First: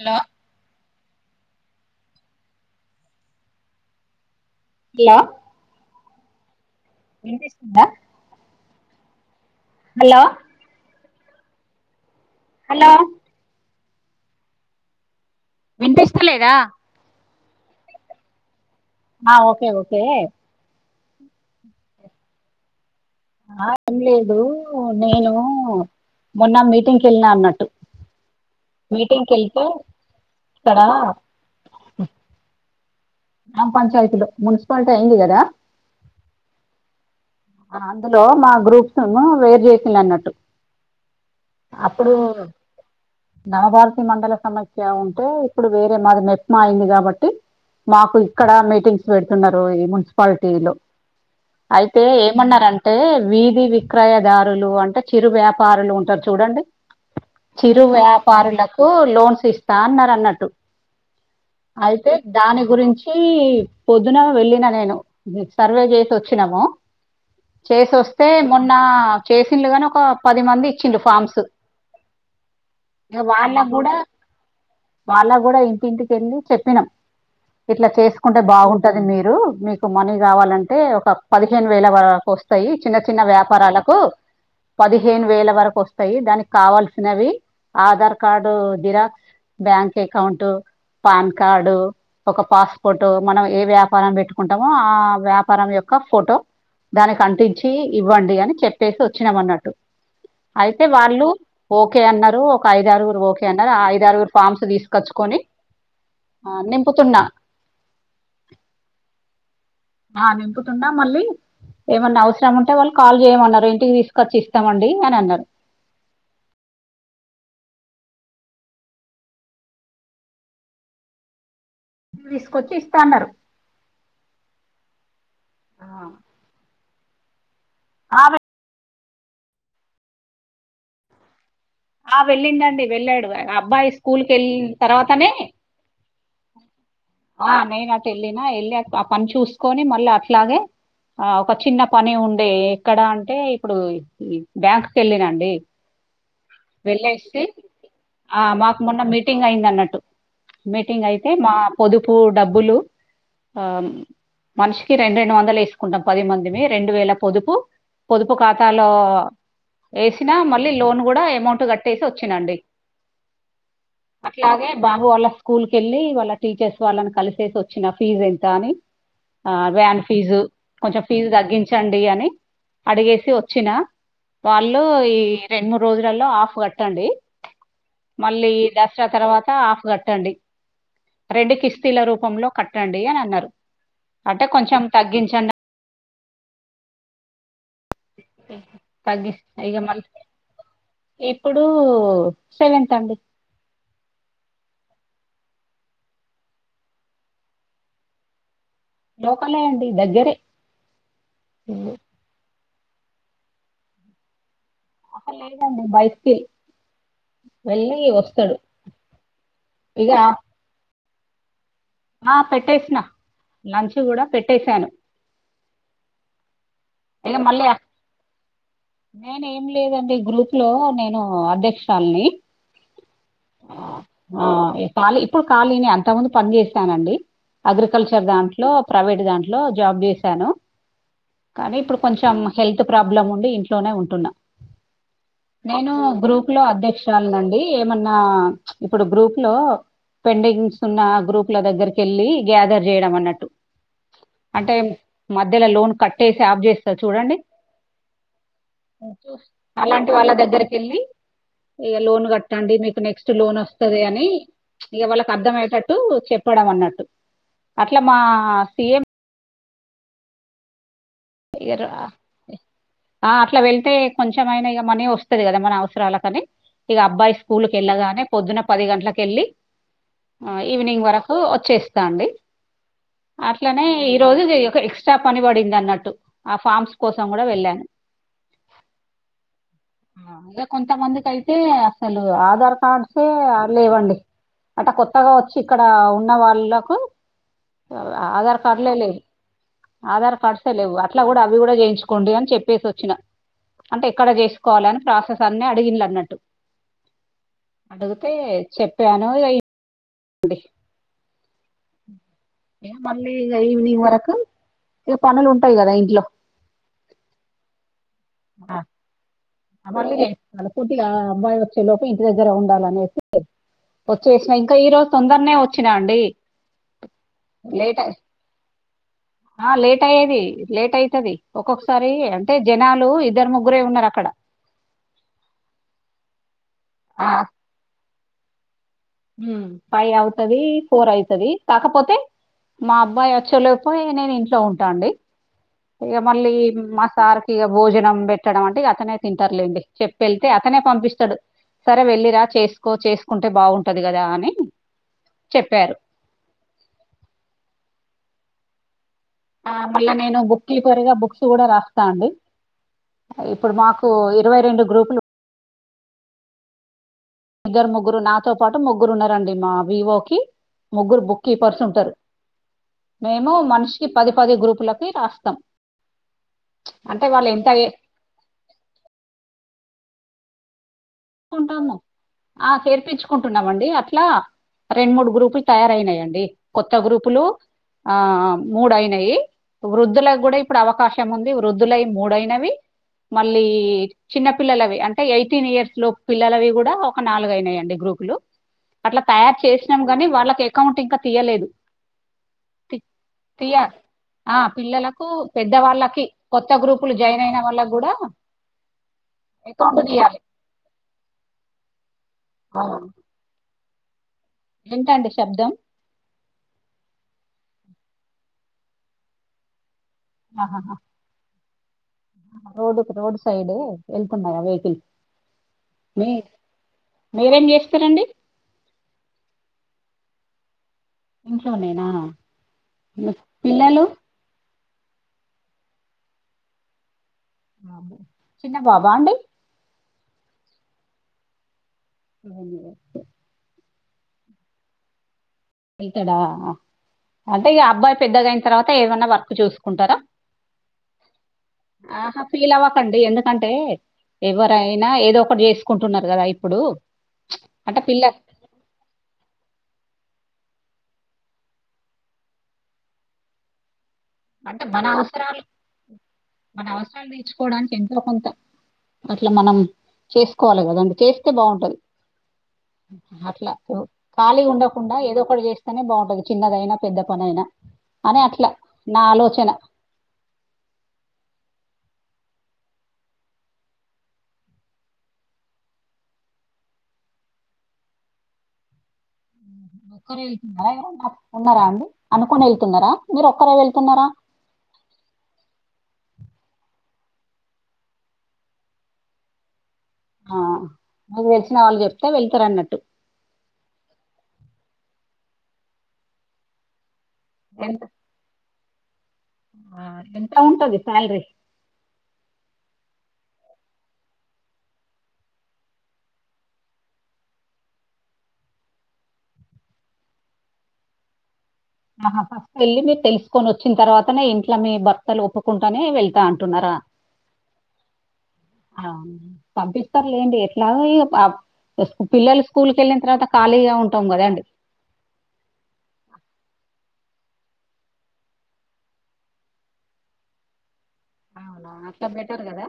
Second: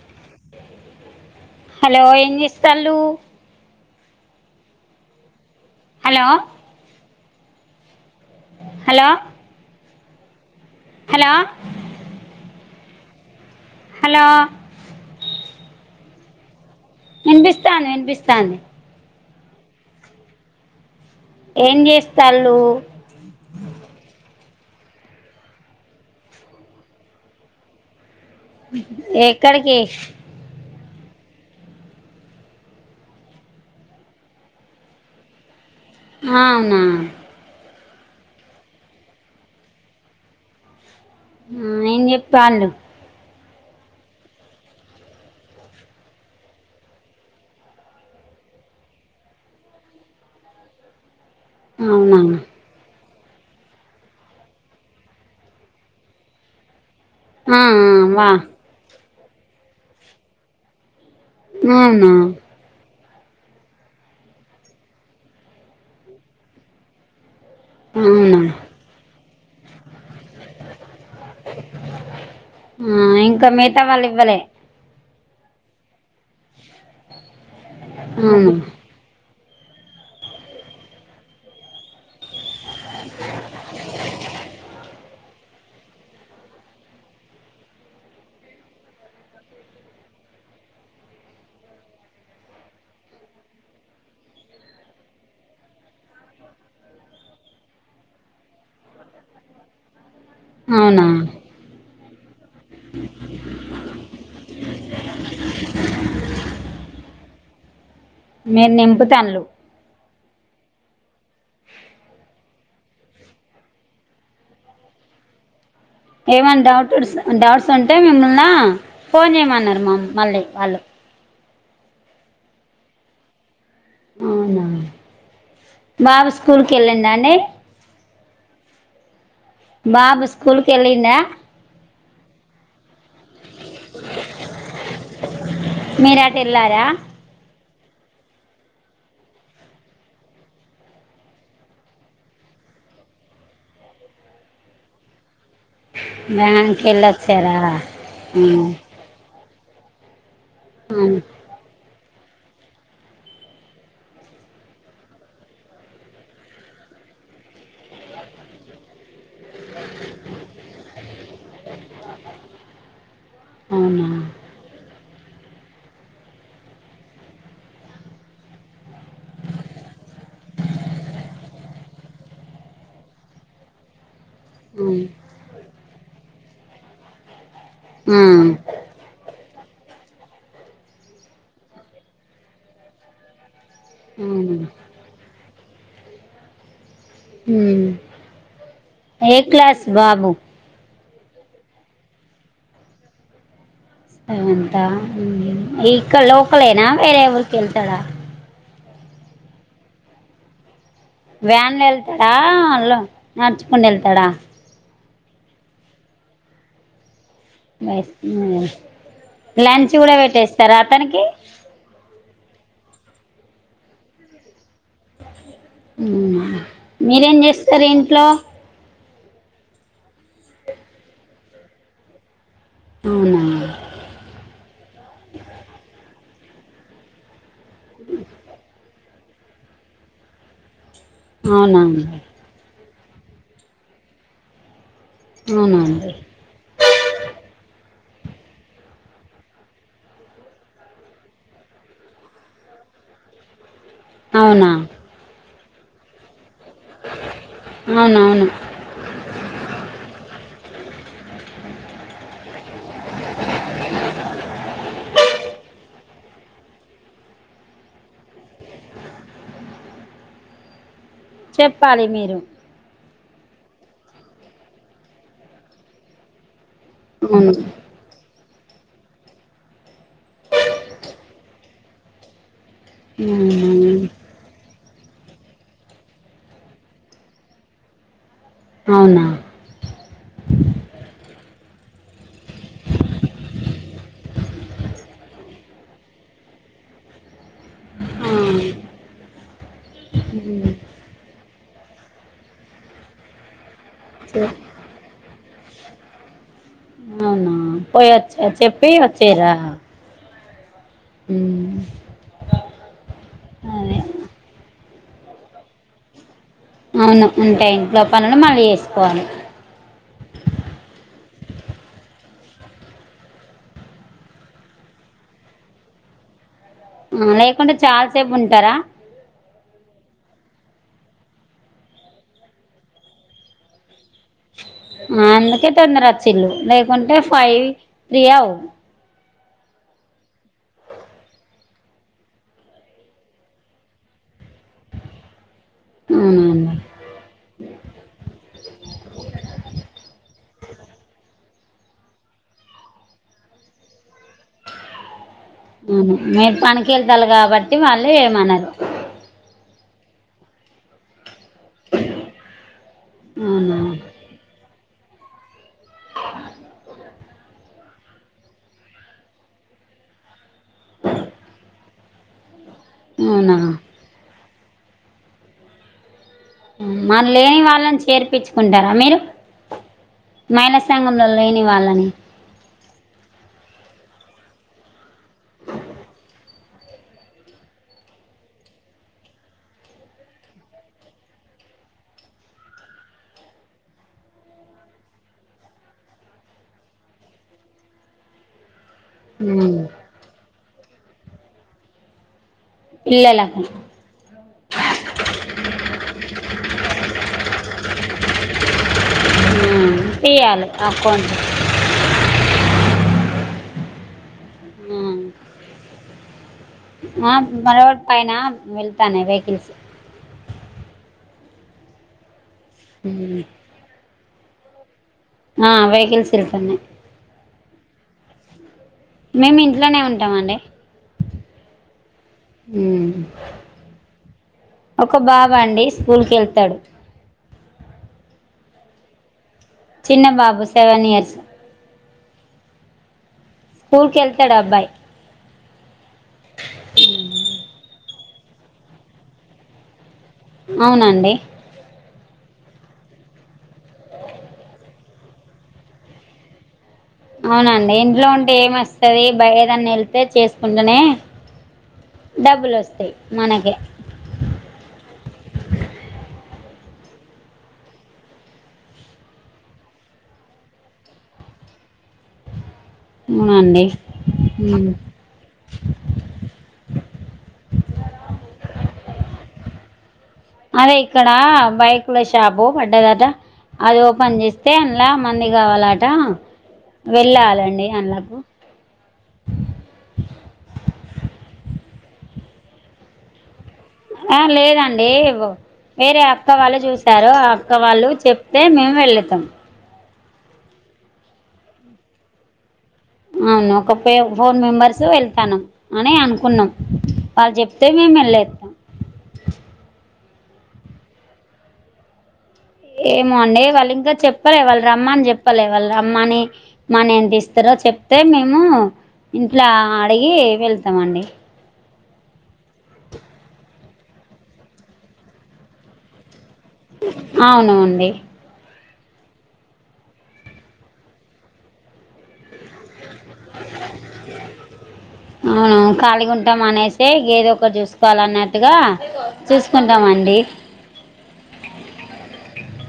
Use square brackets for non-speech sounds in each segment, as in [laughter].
Hello hello ఏం చెస్తళు hello hello వినిపిస్తుంద hello hello hello hello hello విపిస్తలేదా వినిపిస్తాంది వినిపిస్తాంది ఆ ఓకే ఓకే ఏం చేస్తాలు ఆ ఏం లేదు నేను మొన్న మీటింగ్కి వెళ్ళినా అన్నట్టు మీటింగ్కి వెళ్తే ఎక్కడికి తడా గ్రామ్ పంచాయతులు మున్సిపల్టీ ఐంది కదా అవునా అందులో మా గ్రూప్స్ ను వేర్ చేసిండ్రు అన్నట్టు ఏం అప్పుడు చెప్పాళ్ళు నవభారతి మండల సమస్య ఉంటే ఇప్పుడు వేరే మాది మెప్మా అయింది కాబట్టి మాకు ఇక్కడ మీటింగ్స్ పెడుతున్నారు ఈ మున్సిపాలిటీ లో అయితే అవునా ఏమన్నారం టే వీధి విక్రయదారులు అంటే చిరు వ్యాపారులు ఉంటారు చూడండి ఆ చిరు వా వ్యాపారులకు లోన్స్ ఇస్తా అన్నరు అన్నట్టు అవునా అయితే దాని గురించి పొదున వెళ్ళిన నేను సర్వే చేసి వచ్చినాము చేసి వస్తే అవునా మొన్న చేసిలు గాని ఒక పది మంది ఇచ్చిడు ఫార్మ్స్ ఆ ఇగ ఇంకా మిగతా వాళకూడా వాళ్ళు ఇవ్వలే వాళ్ళగ్గూడా ఇంటింటికి వెళ్లి చెప్పినం ఇట్లా చేసుకుంటే అవును బాగుంటది మీరు మీకు మనీ కావాలంటే ఒక పదిహేను వేల వరకు వస్తు స్తాయ్ చిన్న చిన్న వ్యాపారాలకు పదిహేను వేల వరకు వస్ స్తాయి దానికి కావల్సినవి Aadhaar card xerox bank account PAN card ఒక పాస్పోటొ మనం ఏ వ్యాపారం పెట్టుకుంటామో ఆ వ్యాపారం యొక్క ఫోటో దానికి అంటించి ఇవ్వండి అని చెప్పేసి వచ్చినమన్నట్టు అయితే అవునా వాళ్ళు ఓకే అన్నారు ఒక ఐదారుగురు ఓకే అన్నారు ఆ ఐదారుగురు ఫామ్స్ తీసుకొచ్చుకొని ఆ నింపుతున్నా మీరు నింపుతనుళ్లు ఆ నింపుతుంద మళ్ళీ ఏమన్నా అవసరం ఉంటే వాళ్ళు కాల్ చేయమన్నారు ఇంటికి తీసుకొచ్చి ఇస్తమండి అని అన్నారు ఏమైన్నా డౌట్ డౌట్స్ ఉంటే మిమ్మల్న ఫోన్ చేయమన్నారు మా మళ్ళీ వాళ్ళు తీసుకొచ్చి ఇస్తాన్నారు అవునా బాబు స్కూల్కెళ్ళిందండి అ మే బాబు స్కూల్కెళ్ళిండా ఆ వెళ్ళిండండి వెళ్ళాడు అబ్బాయి స్కూల్కెళ్ళిన్ తర్వాతనే మీరు అటు వెళ్ళారా ఆ నేనటు ఎళ్ళిన ఎళ్ళి అ ఆ పని చూసుకొని మళ్ళీ అట్లానే ఆ ఒక చిన్న పని ఉండే ఎక్కడ అంటే ఇప్పుడు బ్యాంక్ కి వెళ్ళినండి వెళ్ళేసి బ్యాంకెళ్ళొచ్చారా ఆ మ్మ్ మాకు మొన్న మీటింగ్ అయింది అన్నట్టు మీటింగ్ అవును, అయితే మా పొదుపు డబ్బులు ఆ మనిషికి రెండు రెండు వందలు వేసుకుంటాం పది మందిమి రెండు వేల పొదుపు పొదుపు ఖాతాలో ఎసిన మళ్ళీ లోన్ కూడా అమౌంట్ కట్టేసి ఒచ్చినండి అవునా అట్లాగే బాబు వాళ్ళ స్కూల్ కెళ్ళి వాళ్ళ టీచర్స్ వాళ్ళని కలిసేసి వచ్చిసి ఫీజ్ ఎంత అని ఆ వ్యాన్ ఫీజు కొంచెం ఫీజు తగ్గించండి అని అడిగేసి ఒచ్చినా వాళ్ళు ఉమ్, ఈ రెండు మూడు రోజులలో ఆఫ్ కట్టండి ఆ, మళ్ళీ ఈ దాస్ సరా తర్వాత ఆఫ్ కట్టండి రెండు కిస్తీల రూపంలో కట్టండి అని అన్నారు అంటే అవునా కొంచెం తగ్గించన్న మ్మ్ తగ్గి ఏ ఇక క్లాస్ మళ్ళీ బాబు ఇప్పుడు సెవెన్త్ అండి అంత ఇ లోకలేనా వేరే ఊరికెళ్తడా లోకలే అండి దగ్గరే వ్యాన్ల వెళ్తాడా అళ నడుచుకుని వెళ్తాడా లేదండి బైస్కిల్ వెళ్ళి వస్తాడు లంచ్ ఇక కూడా పెట్టేస్తార అతనికి ఆ పెట్టేసిన లంచ్ కూడా పెట్టేసాను హ్మ్ మీరేం చేస్తారు ఇంట్లో నేను ఏం లేదండి గ్రూప్ లో నేను అధ్యక్షురాలిని అవునా ఆ ఖాళీ ఇప్పుడు ఖాళీనే అంతకు ముందు పని చేశానండి అగ్రికల్చర్ దాంట్లో ప్రైవేట్ దాంట్లో జాబ్ చేశాను కానీ అవునా ఇప్పుడు అండి కొంచెం హెల్త్ ప్రాబ్లం ఉండి ఇంట్లోనే ఉంటున్నా అవునా నేను అండి గ్రూప్ లో అధ్యక్షు రాలునండి ఏమన్నా ఇప్పుడు గ్రూప్ లో పెండింగ్స్ ఉన్న గ్రూప్ల దగ్గరికి వెళ్ళి గ్యాదర్ చేయడం అన్నట్టు అవునా అంటే మధ్యలో లోన్ కట్టేసి ఆఫ్ చేస్తారు చూడండి అవునవును అలాంటి వాళ్ళ దగ్గరకి వెళ్ళి ఇక లోన్ కట్టండి మీకు నెక్స్ట్ లోన్ వస్తుంది అని ఇక వాళ్ళకి అర్థమయ్యేటట్టు చె చేయడం అన్నట్టు అట్లా మా సిఎం ఇగరు చెప్పాలి మీరు ఆ అట్లా వెళ్తే కొంచెంమనా ఇ మనీ వస్తుంది కదా మన అవసరాలకానీ ఇక అబ్బాయి అవును స్కూల్ కెళ్లగానే పొద్దున పది గంటలకెళ్ళి ఈవినింగ్ వరకు వచ్చేస్తా అండి అట్లనే ఈ రోజు ఒక ఎక్స్ట్రా పని పడింది అన్నట్టు ఆ ఫామ్స్ కోసం కూడా వెళ్ళాను అవునా మ్ కొంతమందికైయితే అసలు ఆధార్ కార్డ్సేఅ లేవండి అ కొత్తగా వచ్చి ఇక్కడ ఉన్న వాళ్ళలకు అవునా ఆధార్ కార్డులే లేవు ఆధార్ కార్డ్సే లేవు అట్లా కూడా అవి కూడా చేయించుకోండి అని చెప్పేసి వచ్చిన అంటే ఎక్కడ చేసుకోవాలి అని ప్రాసెస్ అన్ని అడిగిినలు అన్నట్టు అవునా పోయి అడిగితే వచ్చ చెప్పి వచ్చేరా ఏం [unintelligible] ఇ అదే ఈవినింగ్ వరకు ఇక పనులు ఉంటాయి కదా ఇంట్లో అవును ఉంటే ఇంట్లో పనులు మళ్ళీ చేసుకోవాలి ళల పూట్ గా అబ్బాయి వచ్చే. లోపు ఇంటి దగ్గర ఉండాలనేసి వచ్చేసినా ఇంకా ఈ రోజు తొందరనే వచ్చినా అండి మ్ లేకుంటే లేట్ చాలా సేపు ఉంటారా ఆ లేట్ అయ్యేది లేట్ అయితది ఒక్కొక్కసారి అంటే జనాలు ఇద్దరు ముగ్గురే ఉన్నారు అక్కడ అందుకే తొందర అచ్చిల్లు లేకుంటే ఫైవ్ త్రీ అవు ఫైవ్ అవుతది ఫోర్ అయితది కాకపోతే మా అబ్బాయి వచ్చేలోపు నేను ఇంట్లో ఉంటాండి ఇక మళ్ళీ అవునండి మా సార్కి ఇక భోజనం పెట్టడం అంటే అతనే తింటారులేండి చెప్పె ఎళ్ అతనే పంపిస్తాడు సరే వెళ్ళరా చేసుకో చేసుకుంటే బావుంటది కదా అని చెప్పారు అవును మీరు పనికి ఎళ్తారు కాబట్టి వాళ్ళు ఏమనరు ఆ మళ్ళ నేను బుక్కిిఫర్ గా బుక్స్ ఇప్పుడు కూడా రాస్తాండి ఇప్పుడు అవునా మాకు ఇరవైరెండు గ్రూపులు ఇద్దరు ముగ్గురు నాతో పాటు ముగ్గురు ఉన్నారండి మా వీవో కి ముగ్గురు బుక్కీపర్సుంటారు మేము అవునా మనిషికి పది పది గ్రూపులకి రాస్తాం అంటే మరి వాళ్ళు లేని ఎంత వాళ్ళని చేర్పించుకుంటారా మీరు మైనస్ కుంటాము ఆ చేర్పించుకుంటున్నామండి అట్లా రెండు మూడు గ్రూపులు తయారయినాయిండి కొత్త గ్రూపులు ఆ మూడు అయినాయి వృద్ధుల గ్గూడా ఇప్పుడు అవకాశం ఉంది వృద్ధులయి మూడైనవి మళ్ళీ చిన్న పిల్లలవి అంటే ఎయిటీన్ ఇయర్స్ లోప్ పిల్లలవి కూడా ఒక నాలుగుయినాయండి గ్రూపులు అట్లా తయారు ఉమ్. చేషినం కానీ వాళ్ళకి అకౌంట్ ఇంకా తీయలేదు పిల్లలకు తీయ ఆ పిల్లలకు పెద్ద వాళ్ళకి కొత్త గ్రూపులు జాయిన్ అయిన వాళ్ళ గ్గూడా ఇప్పీయాలి అకౌంట్ ఆవును ఎంటండి శబ్ధం ఆ మ రొడ్ పైన వెళ్తానయ్ వెహికల్స్ ఆ హా రోడ్ కి రోడ్డు ఉమ్. సైడ్ వెళ్తున్నాయా వెహికల్ ఆ మీ వెహికిల్స్ ఎళ్తన్నయ్ మీరేం చేస్తారండి మేము ఇంట్లోనే ఉంటాం అండి ఇంట్లో నేనా ఉమ్. పిల్లలు ఒక బాబా అండి స్కూల్ కి వెళ్తాడు చిన్న బాబా అండి చిన్న బాబు సెవెన్ ఇయర్స్ [unintelligible] స్కూల్ కి వెళ్తాడు అబ్బాయి వెతాడా అంటే ఈ అబ్బాయి పెద్దగాయిన తర్వాత ఏమన్నా వర్క్ చూసుకుంటారా అవునండి ఆహా ఫీల్ అవ్వకండి ఎందుకంటే ఎవరైనా ఏదో ఒకటి చేసుకుంటున్నారు కదా ఇప్పుడు అవునండి అంటే ఇంట్లో పిల్ల ఉంటే ఏం వస్తుది బయదన్ని వెళ్తే చేసుకుంటూనే డబ్బులు వస్తాయి మనకి అంటే మన అవసరాలు మన అవసరాలు నేర్చుకోవడానికి ఎంతో కొంత అట్లా మనం చేసుకోవాలి కదా అండి చేస్తే బాగుంటది అట్లా అవునండి ఖాళీ ఉమ్. ఉండకుండా ఏదో ఒక చేస్తే అనే బాగుంటది చిన్నదైనా పెద్ద పని అయినా అని అట్లా నా ఆలోచన అదే ఇక్కడ బైకులో షాప్ పడ్డేదాఅత్త అది ఓపెన్ చేస్తే అంలా మంది కావాలట వెళ్ళాలండి అంలాకు ఒక్కరే వెతున్నారా ఉన్నారా అండి అనుకుని వెళ్తున్నారా మీరు ఒక్కరే వెతు ఆ లేదండి ఆండి వేరే అక్క వాళ్ళు చూసారు ఆ అక్క వాళ్ళు చెప్తే మేము వెళతాం ఆ మీకు వెలిసిన వాళ్ళు చెప్తే వెళ్తారు అన్నట్టు అవును ఒక ఫే ఫోర్ మెంబర్స్ వెళ్తాను అని అనుకున్నాం వాళ్ళు చెప్తే ఎంత మేము వెళ్ళదు ఆ ఎంత ఉంటది సాలరీ ఏమో అండి వాళ్ళు ఇంకా చెప్పలే వాళ్ళు రమ్మని చెప్పలే వాళ్ళు రమ్మని మన ఏంటి ఇస్తారో చెప్తే మేము ఇంట్లో అడిగి వెళ్తామ అండి ఆహా ఫస్ట్ వెళ్ళి మీరు తెలుసుకొని వచ్చిన తర్వాతనే ఇంట్లో మీ భర్తలు ఒప్పుకుంటూనే వెళ్తా అంట న్నరా అవును అండి ఆ పంపిస్తారులే ఏంటి ఎట్లా పల్లలు స్కూల్ కి వెళ్ళిన తర్వాత ఖాగా ఉంటాం కదా అండి అవును ఖాళీ ఉంటాం అనేసి ఏదో ఒక చూసుకోవాల అన్నట్టుగా చూసుకుంటామండి అవునా అంత బెటర్ కదా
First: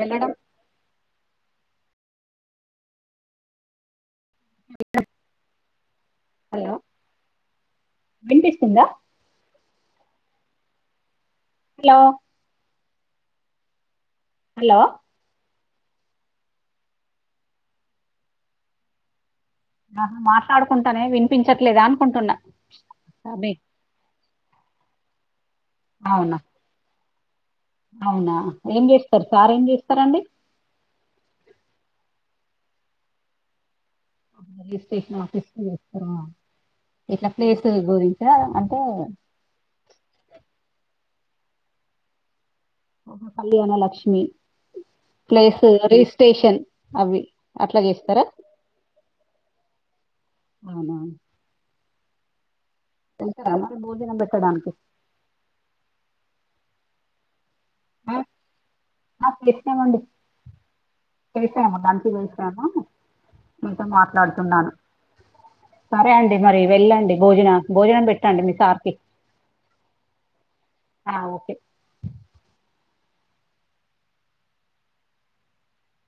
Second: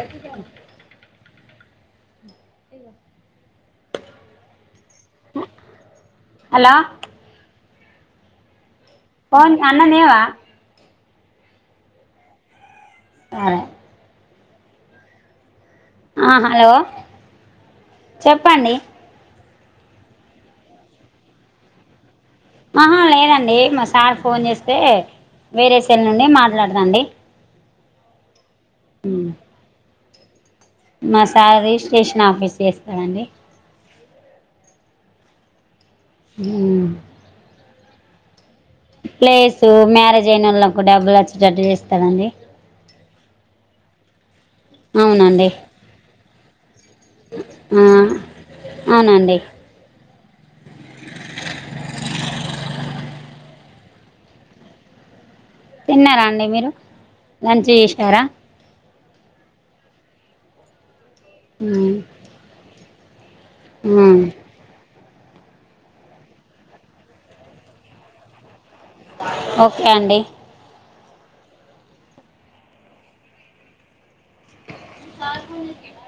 వెళ్ళడం [unintelligible] హలో వినిపిస్తుందా సొన్ అన్నంతిన్నావా హలో ఆ హలో ఆ హలో చెప్పండి అ మాట్లాడుకుంటానే వినిపించట్లేదా అనుకుంటున్నా ఆహా అదే లేదండి మా సార్ ఫోన్ చేస్తే వేరే సెల్ నుండి అవునా మాట్లాడదాండి అవునా ఏం చేస్తారు సార్ ఏం చేస్తారండి మా సార్ రిజిస్టేషన్ ఆఫీస్ చేస్తాడండి రిజిస్టేషన్ ఆఫీస్ చేస్తార ఊ ఇట్లా ప్లేస్ గురించా తెలుస అంటే ప్లేస్ మ్యారేజ్ అయిన వాళ్ళకూ డబ్బులు వచ్చేటట్టు చేస్తారండి కళ్యాణ లక్ష్మి, అవునండి ప్లేస్ రిజిస్టేషన్ ఆ అవునండి అవునా వెళ్తరా మరి బోజనం పెట్టడానికి తిన్నారా అండి మీరు మంచి ఆ, చెసారా ఆ చేసమండి చేసాము దానికి చేసాము మీతో మాట్లాడుతున్నాను సరే అండి మరి వెళ్ళండి భోజన భోజనం పెట్టండి మీ సార్కి ఓకే అండి ఆ ఓకే మీ సార్ ఫోన్ చేసిండ